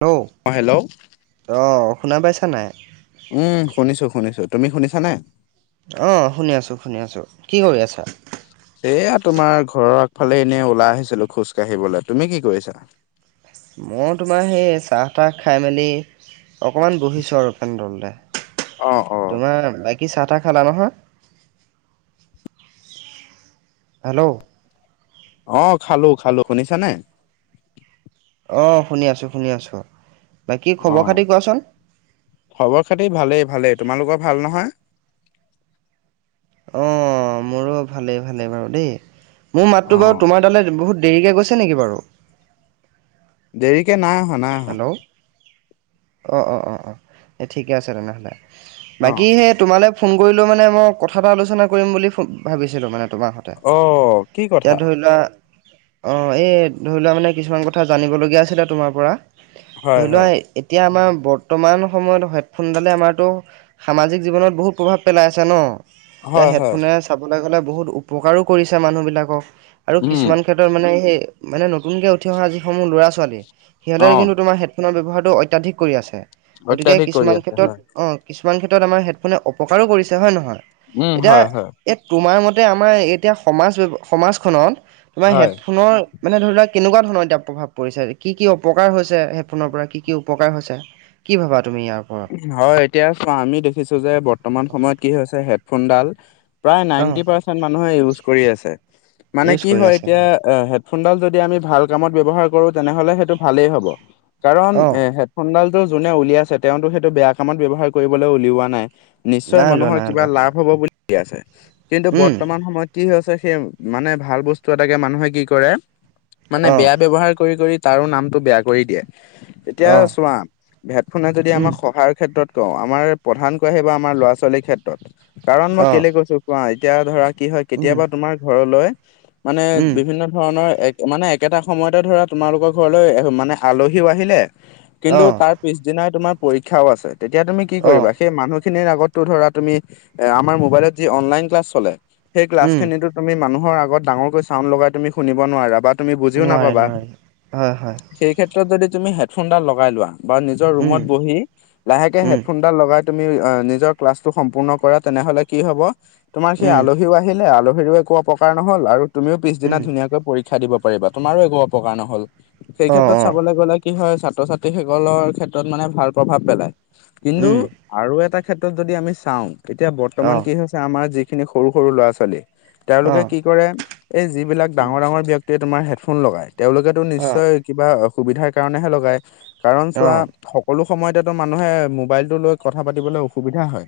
ট অ হেল্ল'। অ, শুনা পাইছা নাই? উম, শুনিছো শুনিছো, তুমি শুনিছা নাই? অ, শুনি আছো শুনি আছো। কি কৰি আছা? এয়া তোমাৰ ঘৰৰ আগফালে এনেই ওলাই আহিছিলো খোজ কাঢ়িবলৈ। তুমি কি কৰিছা? মইও তোমাৰ সেই চাহ - তাহ খাই মেলি অকমান বহিছোঁ আৰু ফেন তলতে, অ অ তোমাৰ বাকী চাহ - তাহ খালা নহয়? হেল্ল'? অ, খালোঁ খালোঁ। শুনিছা নে? অ' শুনি আছো শুনি আছো। বাকি অ খবৰ - খাতি কোৱাচোন? খবৰ খাতি ভালেই, ভালেই, তোমালোকৰ ভাল নহয়? অ, মোৰো ভালেই ভালেই বাৰু দেই। মোৰ অ মাতটো বাৰু তোমাৰ তালে বহুত দেৰিকে গৈছ টে নেকি বাৰু? দেৰিকে নাই অহা নাই অহা। অ অ অ অ, এ ঠিকে আছে তেনেহ'লে, অ বাকী সেই তোমালে ফোন কৰিলোঁ মানে মই কথা এটা আলোচনা কৰিম বুলি ফো ভাবিছিলোঁ মানে তোমাৰ স তা। অ কি কথা ইয়াত ধৰি লোৱা অ, এই ধৰি লোৱা মানে কিছুমান কথা জানিবলগীয়া আছিলে তোমাৰ পৰা? হয় ধৰি লোৱা হয় এতিয়া আমাৰ বৰ্তমান সময়ত হেডফোনডালে আমাৰতো সামাজিক জীৱনত বহুত প্ৰভাৱ পেলাই আছে ন? তে হয় হয় হেডফোনে চাবলৈ গ'লে বহুত উপকাৰো কৰিছে মানুহবিলাকক আৰু উম কিছুমান ক্ষেত্ৰত মানে সেই মানে নতুনকৈ উঠি অহা যিসমূহ ল'ৰা - ছোৱালী অ লয় কিন্তু তোমাৰ হেডফোনৰ ব্যৱহাৰটো অত্যাধিক কৰি আছে। গতিকে অত্যাধিক কৰি কিছুমান আছে ক্ষেত্ৰত হয় অ, কিছুমান ক্ষেত্ৰত আমাৰ হেডফোনে অপকাৰো কৰিছে হয় নহয়? উম এতিয়া হয় হয় এই তোমাৰ মতে আমাৰ এতিয়া সমাজ ব্যৱ সমাজখনত, তোমাৰ হয় হেডফোনৰ মানে ধৰি লোৱা কেনেকুৱা ধৰণৰ এতিয়া প্ৰভাৱ পৰিছে? কি কি অপ উপকাৰ হৈছে হেডফোনৰ পৰা কি কি উপকাৰ হৈছে, কি ভাবা তুমি ইয়াৰ ওপৰত? হয়, এতিয়া চোৱা আমি দেখিছো যে বৰ্তমান সময়ত কি হৈছে হেডফোনডাল প্ৰায় নাইনটি অ পাৰ্চেন্ট মানুহে ইউজ কৰি আছে মানে ইউজ কি কৰি হয় আছে এতিয়া আ হেড ফোনডাল যদি আমি ভাল কামত ব্যৱহাৰ কৰোঁ তেনেহ'লে সেইটো ভালেই হ'ব কাৰণ অ এ হেড ফোনডালটো যোনে উলিয়াইছে, তেওঁটো সেইটো বেয়া কামত ব্যৱহাৰ কৰিবলৈ উলিওৱা নাই! নিশ্চয় নাই লোৱা মানুহৰ নাই কিবা লোৱা হয় লাভ হ'ব বুলি উলিয়াইছে কিন্তু উম বৰ্তমান সময়ত কি হৈছে সেই মানে ভাল বস্তু এটাকে মানুহে কি কৰে মানে অ বেয়া ব্যৱহাৰ কৰি - কৰি তাৰো নামটো বেয়া কৰি দিয়ে এতিয়া অ চোৱা, হেডফোনে যদি উম আমাৰ স সহায়ৰ ক্ষেত্ৰত কওঁ, আমাৰ প্ৰধান কোৱা আহিব আমাৰ ল'ৰা - ছোৱালীৰ ক্ষেত্ৰত কাৰণ মই অ কেলে কৈছো কোৱা এতিয়া ধৰা কি হয় উম কেতিয়াবা তোমাৰ ঘৰলৈ মানে উম বিভিন্ন ধৰণৰ এক মানে একেটা সময়তে ধৰা তোমালোকৰ ঘৰলৈ মানে আলহীও আহিলে অ কিন্তু তাত পিছ দিনাই তোমাৰ পৰীক্ষাও আছে তেতিয়া তুমি কি অ কৰিবা? সেই মানুহখিনিৰ আগতো ধৰা তুমি এ আমাৰ মোবাইলত যি অনলাইন ক্লাছ চলে সেই উম ক্লাছখিনিতো তুমি মানুহৰ আগত ডাঙৰকৈ চাউণ্ড লগাই তুমি শুনিব নোৱাৰা, বাট তুমি বুজিও নোৱাৰে নাপাবা নোৱাৰে হয় হয় সেই ক্ষেত্ৰত যদি তুমি হেডফোনডাল লগাই লোৱা বা নিজৰ উম ৰুমত বহি লাহেকে উম হেডফোনডাল লগাই তুমি নিজৰ এ ক্লাছটো সম্পূৰ্ণ কৰা তেনেহলে কি হব তোমাৰ সেই উম আলহীও আহিলে, আলহীৰো একো অপকাৰ নহল আৰু তুমিও পিছদিনা উম ধুনাকৈ পৰী ক্ষা দিব পাৰিবা, তোমাৰো একো অপকাৰ নহল সেই অ ক্ষেত্ৰত অ চাবলৈ গলে কি হয় ছাত্ৰ - ছাত্ৰীসকলৰ ক্ষেত্ৰত মানে ভাল প্ৰভাৱ পেলায় কিন্তু উম আৰু এটা ক্ষেত্ৰত যদি আমি চাওঁ এতিয়া অ বৰ্তমান কি হৈছে আমাৰ যিখিনি সৰু - সৰু ল'ৰা - ছোৱালী অ তেওঁলোকে কি কৰে? এই যিবিলাক উম ডাঙৰ - ডাঙৰ ব্যক্তিয়ে তোমাৰ হেডফোন লগাই, তেওঁলোকে তোৰ অ নিশ্চয় কিবা অসুবিধাৰ কাৰণেহে লগাই। কাৰণ অ চোৱা সকলো সময়তেতো মানুহে মোবাইলটো লৈ কথা পাতিবলৈ অসুবিধা হয়।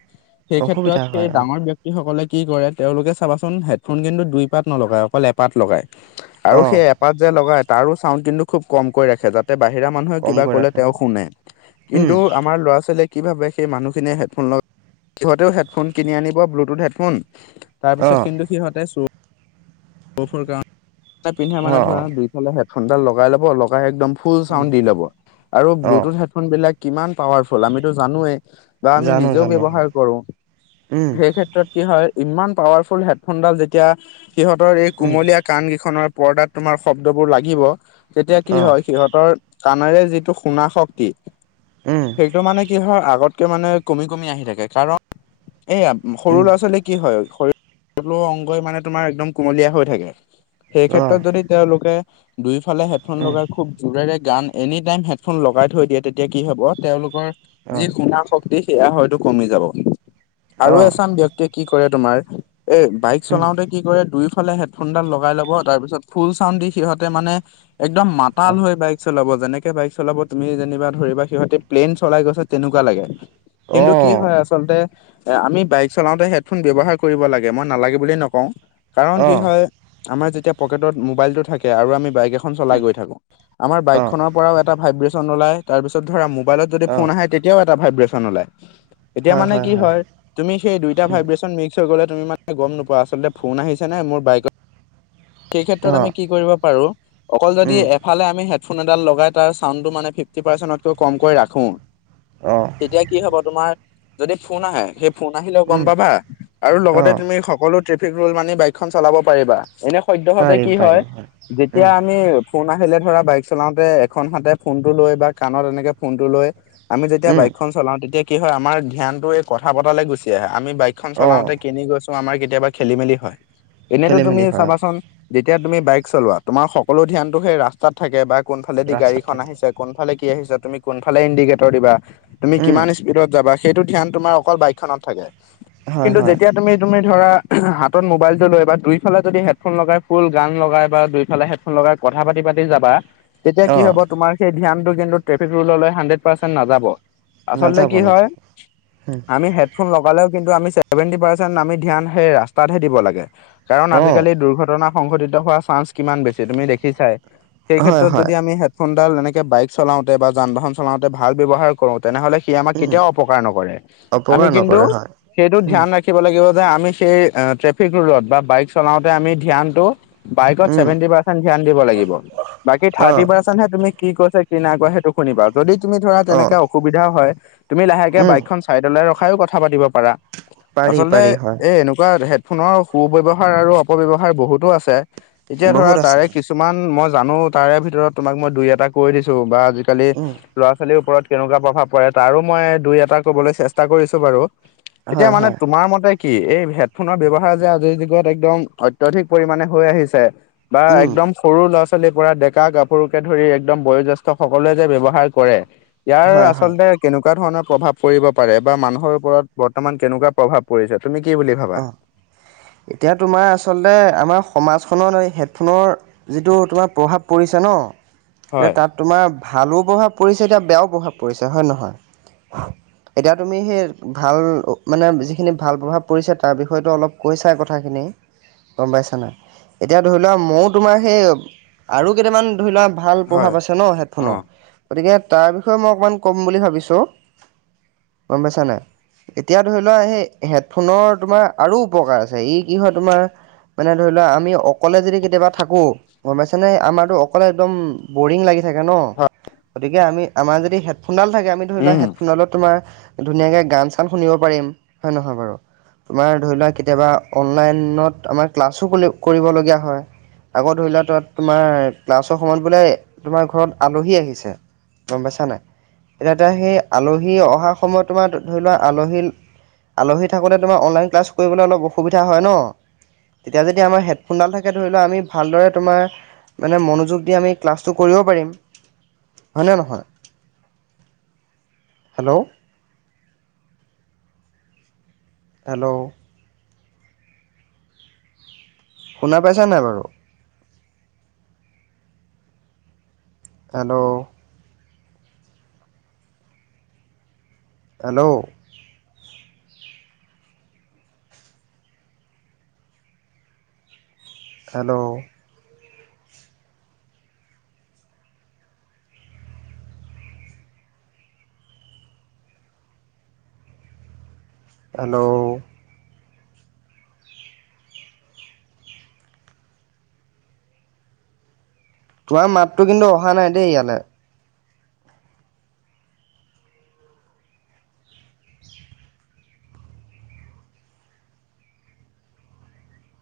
সেই ক্ষেত্ৰত অসুবিধা এই হয় অ ডাঙৰ ব্যক্তি সকলে কি কৰে তেওঁলোকে চাবাচোন, হেডফোন কিন্তু দুই পাত নলগায় অকল এপাত লগায়। আৰু অ সেই এপাত যে লগাই তাৰো চাউণ্ড কিন্তু খুব কমকৈ ৰাখে তাত। বাহিৰা মানুহে কিবা কমকৈ কলে ৰাখে তেওঁ শুনে। উম কিন্তু আমাৰ আৰু ল'ৰা-ছোৱালীয়ে কি ভাবে সেই মানুখিনিয়ে হেডফোন ল সিহঁতেও হেডফোন কিনি আনিব ব্লুটুথ হেডফোন, অ তাৰপিছত কিন্তু সিহঁতে [unintelligible] পিন্ধা মানে অ অ ধৰা দুটা হেফোনাল লগাই ল'ব, লগাই একম ফুল উম চাউন দিব আৰু অঁ বুল্লুটুথ হেডফোন হেডফোন বিলাক কিমান পাৱাৰফুল আমিতো জানোৱেই। বা আমি জানো নিজেও জানো হয় ব্যৱহাৰ কৰো। উম সেই ক্ষেত্ৰত কি হয়, ইমান পাৱাৰফুল হেডফোনডাল যেতিয়া সিহঁতৰ এই উম কুমলীয়া কাণ কেইখনৰ পৰ্দাত তুমাৰ শব্দ বোৰ লাগিব, তেতিয়া কি অঁ হয় সিহঁতৰ কাণেৰে যিটো শুনা শক্তি উম সেইটো মানে কি হয় আগতকে মানে কমি কমি আহি থাকে। কাৰণ এয়া সৰু উম ল'ৰা ছোৱালী কি হয় শৰীৰ ৰ অংগই মানে তোমাৰ একদম কুমলীয়া হৈ থাকে, সেই অঁ ক্ষেত্ৰত যদি তেওঁলোকে দুইফালে হেডফোন উম লগাই খুব জোৰেৰে গান, এনি টাইম হেডফোন লগাই থৈ দিয়ে তে তেতিয়া কি হ'ব তেওঁলোকৰ যি অঁ শুনা শক্তি সেয়া হয়তো কমি যাব। আৰু অঁ এচাম ব্যক্তিয়ে কি কৰে তোমাৰ, এ বাইক উম চলাওতে কি কৰে দুয়োফালেহে ফোনডাল লগাই ল'ব তাৰ পিছত ফুল চাউন দি সিহঁতে মানে একদম মাতাল অঁ হৈ বা চলাব যেনেকে বাইক চলাব তুমি যেনিবা ধৰিবা সিহঁতে প্লেইন চলাই গৈছে তেনেকুৱা লাগে। অঁ কিন্তু কি হয় আ আচলতে এ আমি বাইক চলাওতে হেডফোন ব্যৱহাৰ কৰিব লাগে মই নালাগে বুলি নকওঁ। কাৰণ কি অঁ হয় আমাৰ যেতিয়া পকেটত মোবাইলটো থাকে আৰু আমি বাইক খন চলাই উম গৈ থাকো, আমাৰ বাইক অঁ খনৰ পৰাও এটা ভাইব্ৰেচন ওলায় তাৰপিছত ধৰা মোবাইলত যদি অঁ ফোন আহে তেতিয়াও এটা ভাইব্ৰেচন ওলায়। এতিয়া মানে কি হয় তুমি সেই দুইটা উম ভাইব্ৰেচন মিক্স গ'লে তুমি মান গম নপোৱা আচলতে ফোন আহিছে নে মোৰ বাইকত সেই ক্ষেত্ৰত অঁ আমি কি কৰিব পাৰো অকল যদি উম এফালে আমি হেডফোন এডাল লগাই তাৰ চাউণ্ডটো মানে ফিফটি পাৰ্চেণ্টতকৈ কমকে কৰি ৰাখোঁ [inaudible] অ। তেতিয়া কি হ'ব তোমাৰ যদি ফোন আহে সেই ফোন আহিলেও গম উম পাবা আৰু লগতে অঁ তুমি সকলো ট্ৰেফিক ৰুল মানি বাইকখন চলাব পাৰিবা। এনে সদ্যহতে পাৰিম কি হয় পাৰিম যেতিয়া উম আমি ফোন আহিলে ধৰা বাইক চলাওতে এখন হাতে ফোনটো লৈ বা কাণত এনেকে ফোনটো লৈ আমি যেতিয়া উম বাইকখন চলাও তেতিয়া কি হয় আমাৰ ধ্যানটো এই কথা পতালে গুচি আহে আমি বাইকখন অঁ চলাওঁতে কেনি গৈছো আমাৰ কেতিয়াবা খেলি-মেলি হয়। এনেইতো খেলি তুমি মেলি হয় অঁ চাবাচোন যেতিয়া তুমি বাইক চলোৱা তোমাৰ সকলো ধ্যানটো সেই ৰাস্তাত থাকে বা কোনফালেদি ৰাস্তাত গাড়ীখন থাকে আহিছে কোনফালে কি আহিছে, তুমি কোনফালে ইণ্ডিকেটৰ দিবা, তুমি উম কিমান স্পীডত যাবা সেইটো ধ্যান তোমাৰ অকল বাইকখনত থাকে। হয় কিন্তু হয় যেতিয়া তুমি তুমি ধৰা হাতত মোবাইলটো লৈ বা দুইফালে যদি হেডফোন লগাই ফুল গান লগাই বা দুইফালে হেডফোন লগাই কথা পাতি পাতি যাবা, তেতিয়া কি অঁ হ'ব তোমাৰ সেই ধ্যানটো কিন্তু ট্ৰফিক ৰুললৈ হান্দ্ৰেত পৰ্চেণ্ট নাযাব। আচলতে নাযাব কি হয় নাযাব উম আমি হেড ফোন লগালেও কিন্তু আমি সেভেণ্টি পাৰ্চেন্ট আমি ধ্যান সেই ৰাস্তাতহে দিব লাগে। কাৰণ অঁ আজিকালি দুৰ্ঘটনা সংঘটিত হোৱাৰ চান্স কিমান বেছি তুমি দেখিছাই? সেই হয় ক্ষেত্ৰত হয় যদি আমি হেডফোনডাল এনেকে বাইক চলাওঁতে বা যান - বাহন চলাওঁতে ভাল ব্যৱহাৰ কৰোঁ তেনেহলে সি আমাক উম কেতিয়াও অপকাৰ নকৰে, আমি অপকাৰ কিন্তু নকৰে হয় সেইটো উম ধ্যান ৰা খিব লাগিব যে আমি সেই আ ট্ৰেফিক ৰুলত বা বাইক চলাওঁতে আমি ধ্যানটো বাইকত উম চেভেণ্টি পাৰ্চেন্ট ধ্যান দিব লাগিব, বাকী থাৰ্তী অঁ পাৰ্চ চতহে তুমি কি কৈছা কি নাই কোৱা সেইটো শুনিবা? যদি তুমি ধৰা অঁ তেনেকে অসুবিধা হয় তুমি লাহেকে উম বাইকখন চাইডলৈ ৰখাই কথা পাতিব পাৰা, পাৰি আচলতে পাৰি হয় এই এনেকুৱা সে ফোনৰ সু-ব্যৱহাৰ আৰু অপব্যৱহাৰ বহুতো আছে এতিয়া ধৰা বহুত আছে তাৰে কিছু কিছুমান মই জানো তাৰে ভিতৰত তোমাক মই দুই - এটা কৈ দিছো বা আজিকালি উম ল'ৰা - ছোৱালীৰ ওপৰত কেনেকুৱা প্ৰভাৱ পৰে তাৰো মই দুই এটা কবলৈ চেষ্টা কৰিছো বাৰু। এতিয়া হয় মানে হয় তোমাৰ মতে কি? এই হেডফোনৰ ব্যৱহাৰ যে আজিৰ যুগত একদম অত্যধিক পৰিমাণে হৈ আহিছে বা উম একদম সৰু লৰা ছোৱালীৰ পৰা ডেকা গাভৰোকে ধৰি একদম বয়োজ্যেষ্ঠ সকলোৱে যে ব্যৱহাৰ কৰে ইয়াৰ হয় হয় আচলতে কেনেকুৱা ধৰণৰ প্ৰভাৱ পৰিব পাৰে বা মানুহৰ ওপৰত বৰ্তমান কেনেকুৱা প্ৰভাৱ পৰিছে তুমি কি বুলি ভাবা? অ এতিয়া তোমাৰ আচলতে আমাৰ সমাজখনৰ হেডফোনৰ যিটো তোমাৰ প্ৰভাৱ পৰিছে ন এতিয়া হয় তাত তোমাৰ ভালো প্ৰভাৱ পৰিছে এতিয়া বেয়াও প্ৰভাৱ পৰিছে হয় নে নহয়? এতিয়া তুমি সেই ভাল মানে যিখিনি ভাল প্ৰভাৱ পৰিছে তাৰ বিষয়টো অলপ কৈছাই কথাখিনি। গম পাইছে নে নাই এতিয়া ধৰি লোৱা মইও তোমাৰ সেই আৰু কেইটামান ধৰি লোৱা ভাল হয় প্ৰভাৱ আছে ন অ হেডফোনৰ গতিকে তাৰ বিষয়ে মই অকণমান ক'ম বুলি ভাবিছোঁ। গম পাইছানে? এতিয়া ধৰি লোৱা সেই হেড ফোনৰ তোমাৰ আৰু উপকাৰ আছে, ই কি হয় তোমাৰ মানে ধৰি লোৱা আমি অকলে যদি কেতিয়াবা থাকো গম পাইছ নে? আমাৰটো অকলে একদম বৰিং লাগি থাকে ন? গতিকে আমি আমাৰ যদি হেডফোনডাল থাকে আমি ধৰি লোৱা উম হেডফোনত তোমাৰ ধুনীয়াকে গান - চান শুনিব পাৰিম হয় নে নহয় বাৰু? তোমাৰ ধৰি লোৱা কেতিয়াবা অনলাইনত আমাৰ ক্লাছো কলি কৰিবলগীয়া হয়। আগত ধৰি লোৱা তত তোমাৰ ক্লাছৰ সময়ত বোলে তোমাৰ ঘৰত আলহী আহিছে গম পাইছা নাই? এতিয়া এতিয়া সেই আলহী অহা সময়ত তোমাৰ ধৰি লোৱা আলহী আলহী থাকোতে তোমাৰ অনলাইন ক্লাছ কৰিবলৈ অলপ অসুবিধা হয় ন? তেতিয়া যদি আমাৰ হেডফোনডাল থাকে ধৰি লোৱা আমি ভালদৰে তোমাৰ মানে মনোযোগ দি আমি ক্লাছটো কৰিব পাৰিম, হয় নে নহয়? হেল্ল'? হেল্ল'? শুনা পাইছা নাই বাৰু? হেল্ল'? হেল্ল'? হেল্ল'? হেল্ল'? তোমাৰ মাততো কিন্তু অহা নাই দেই ইয়ালে।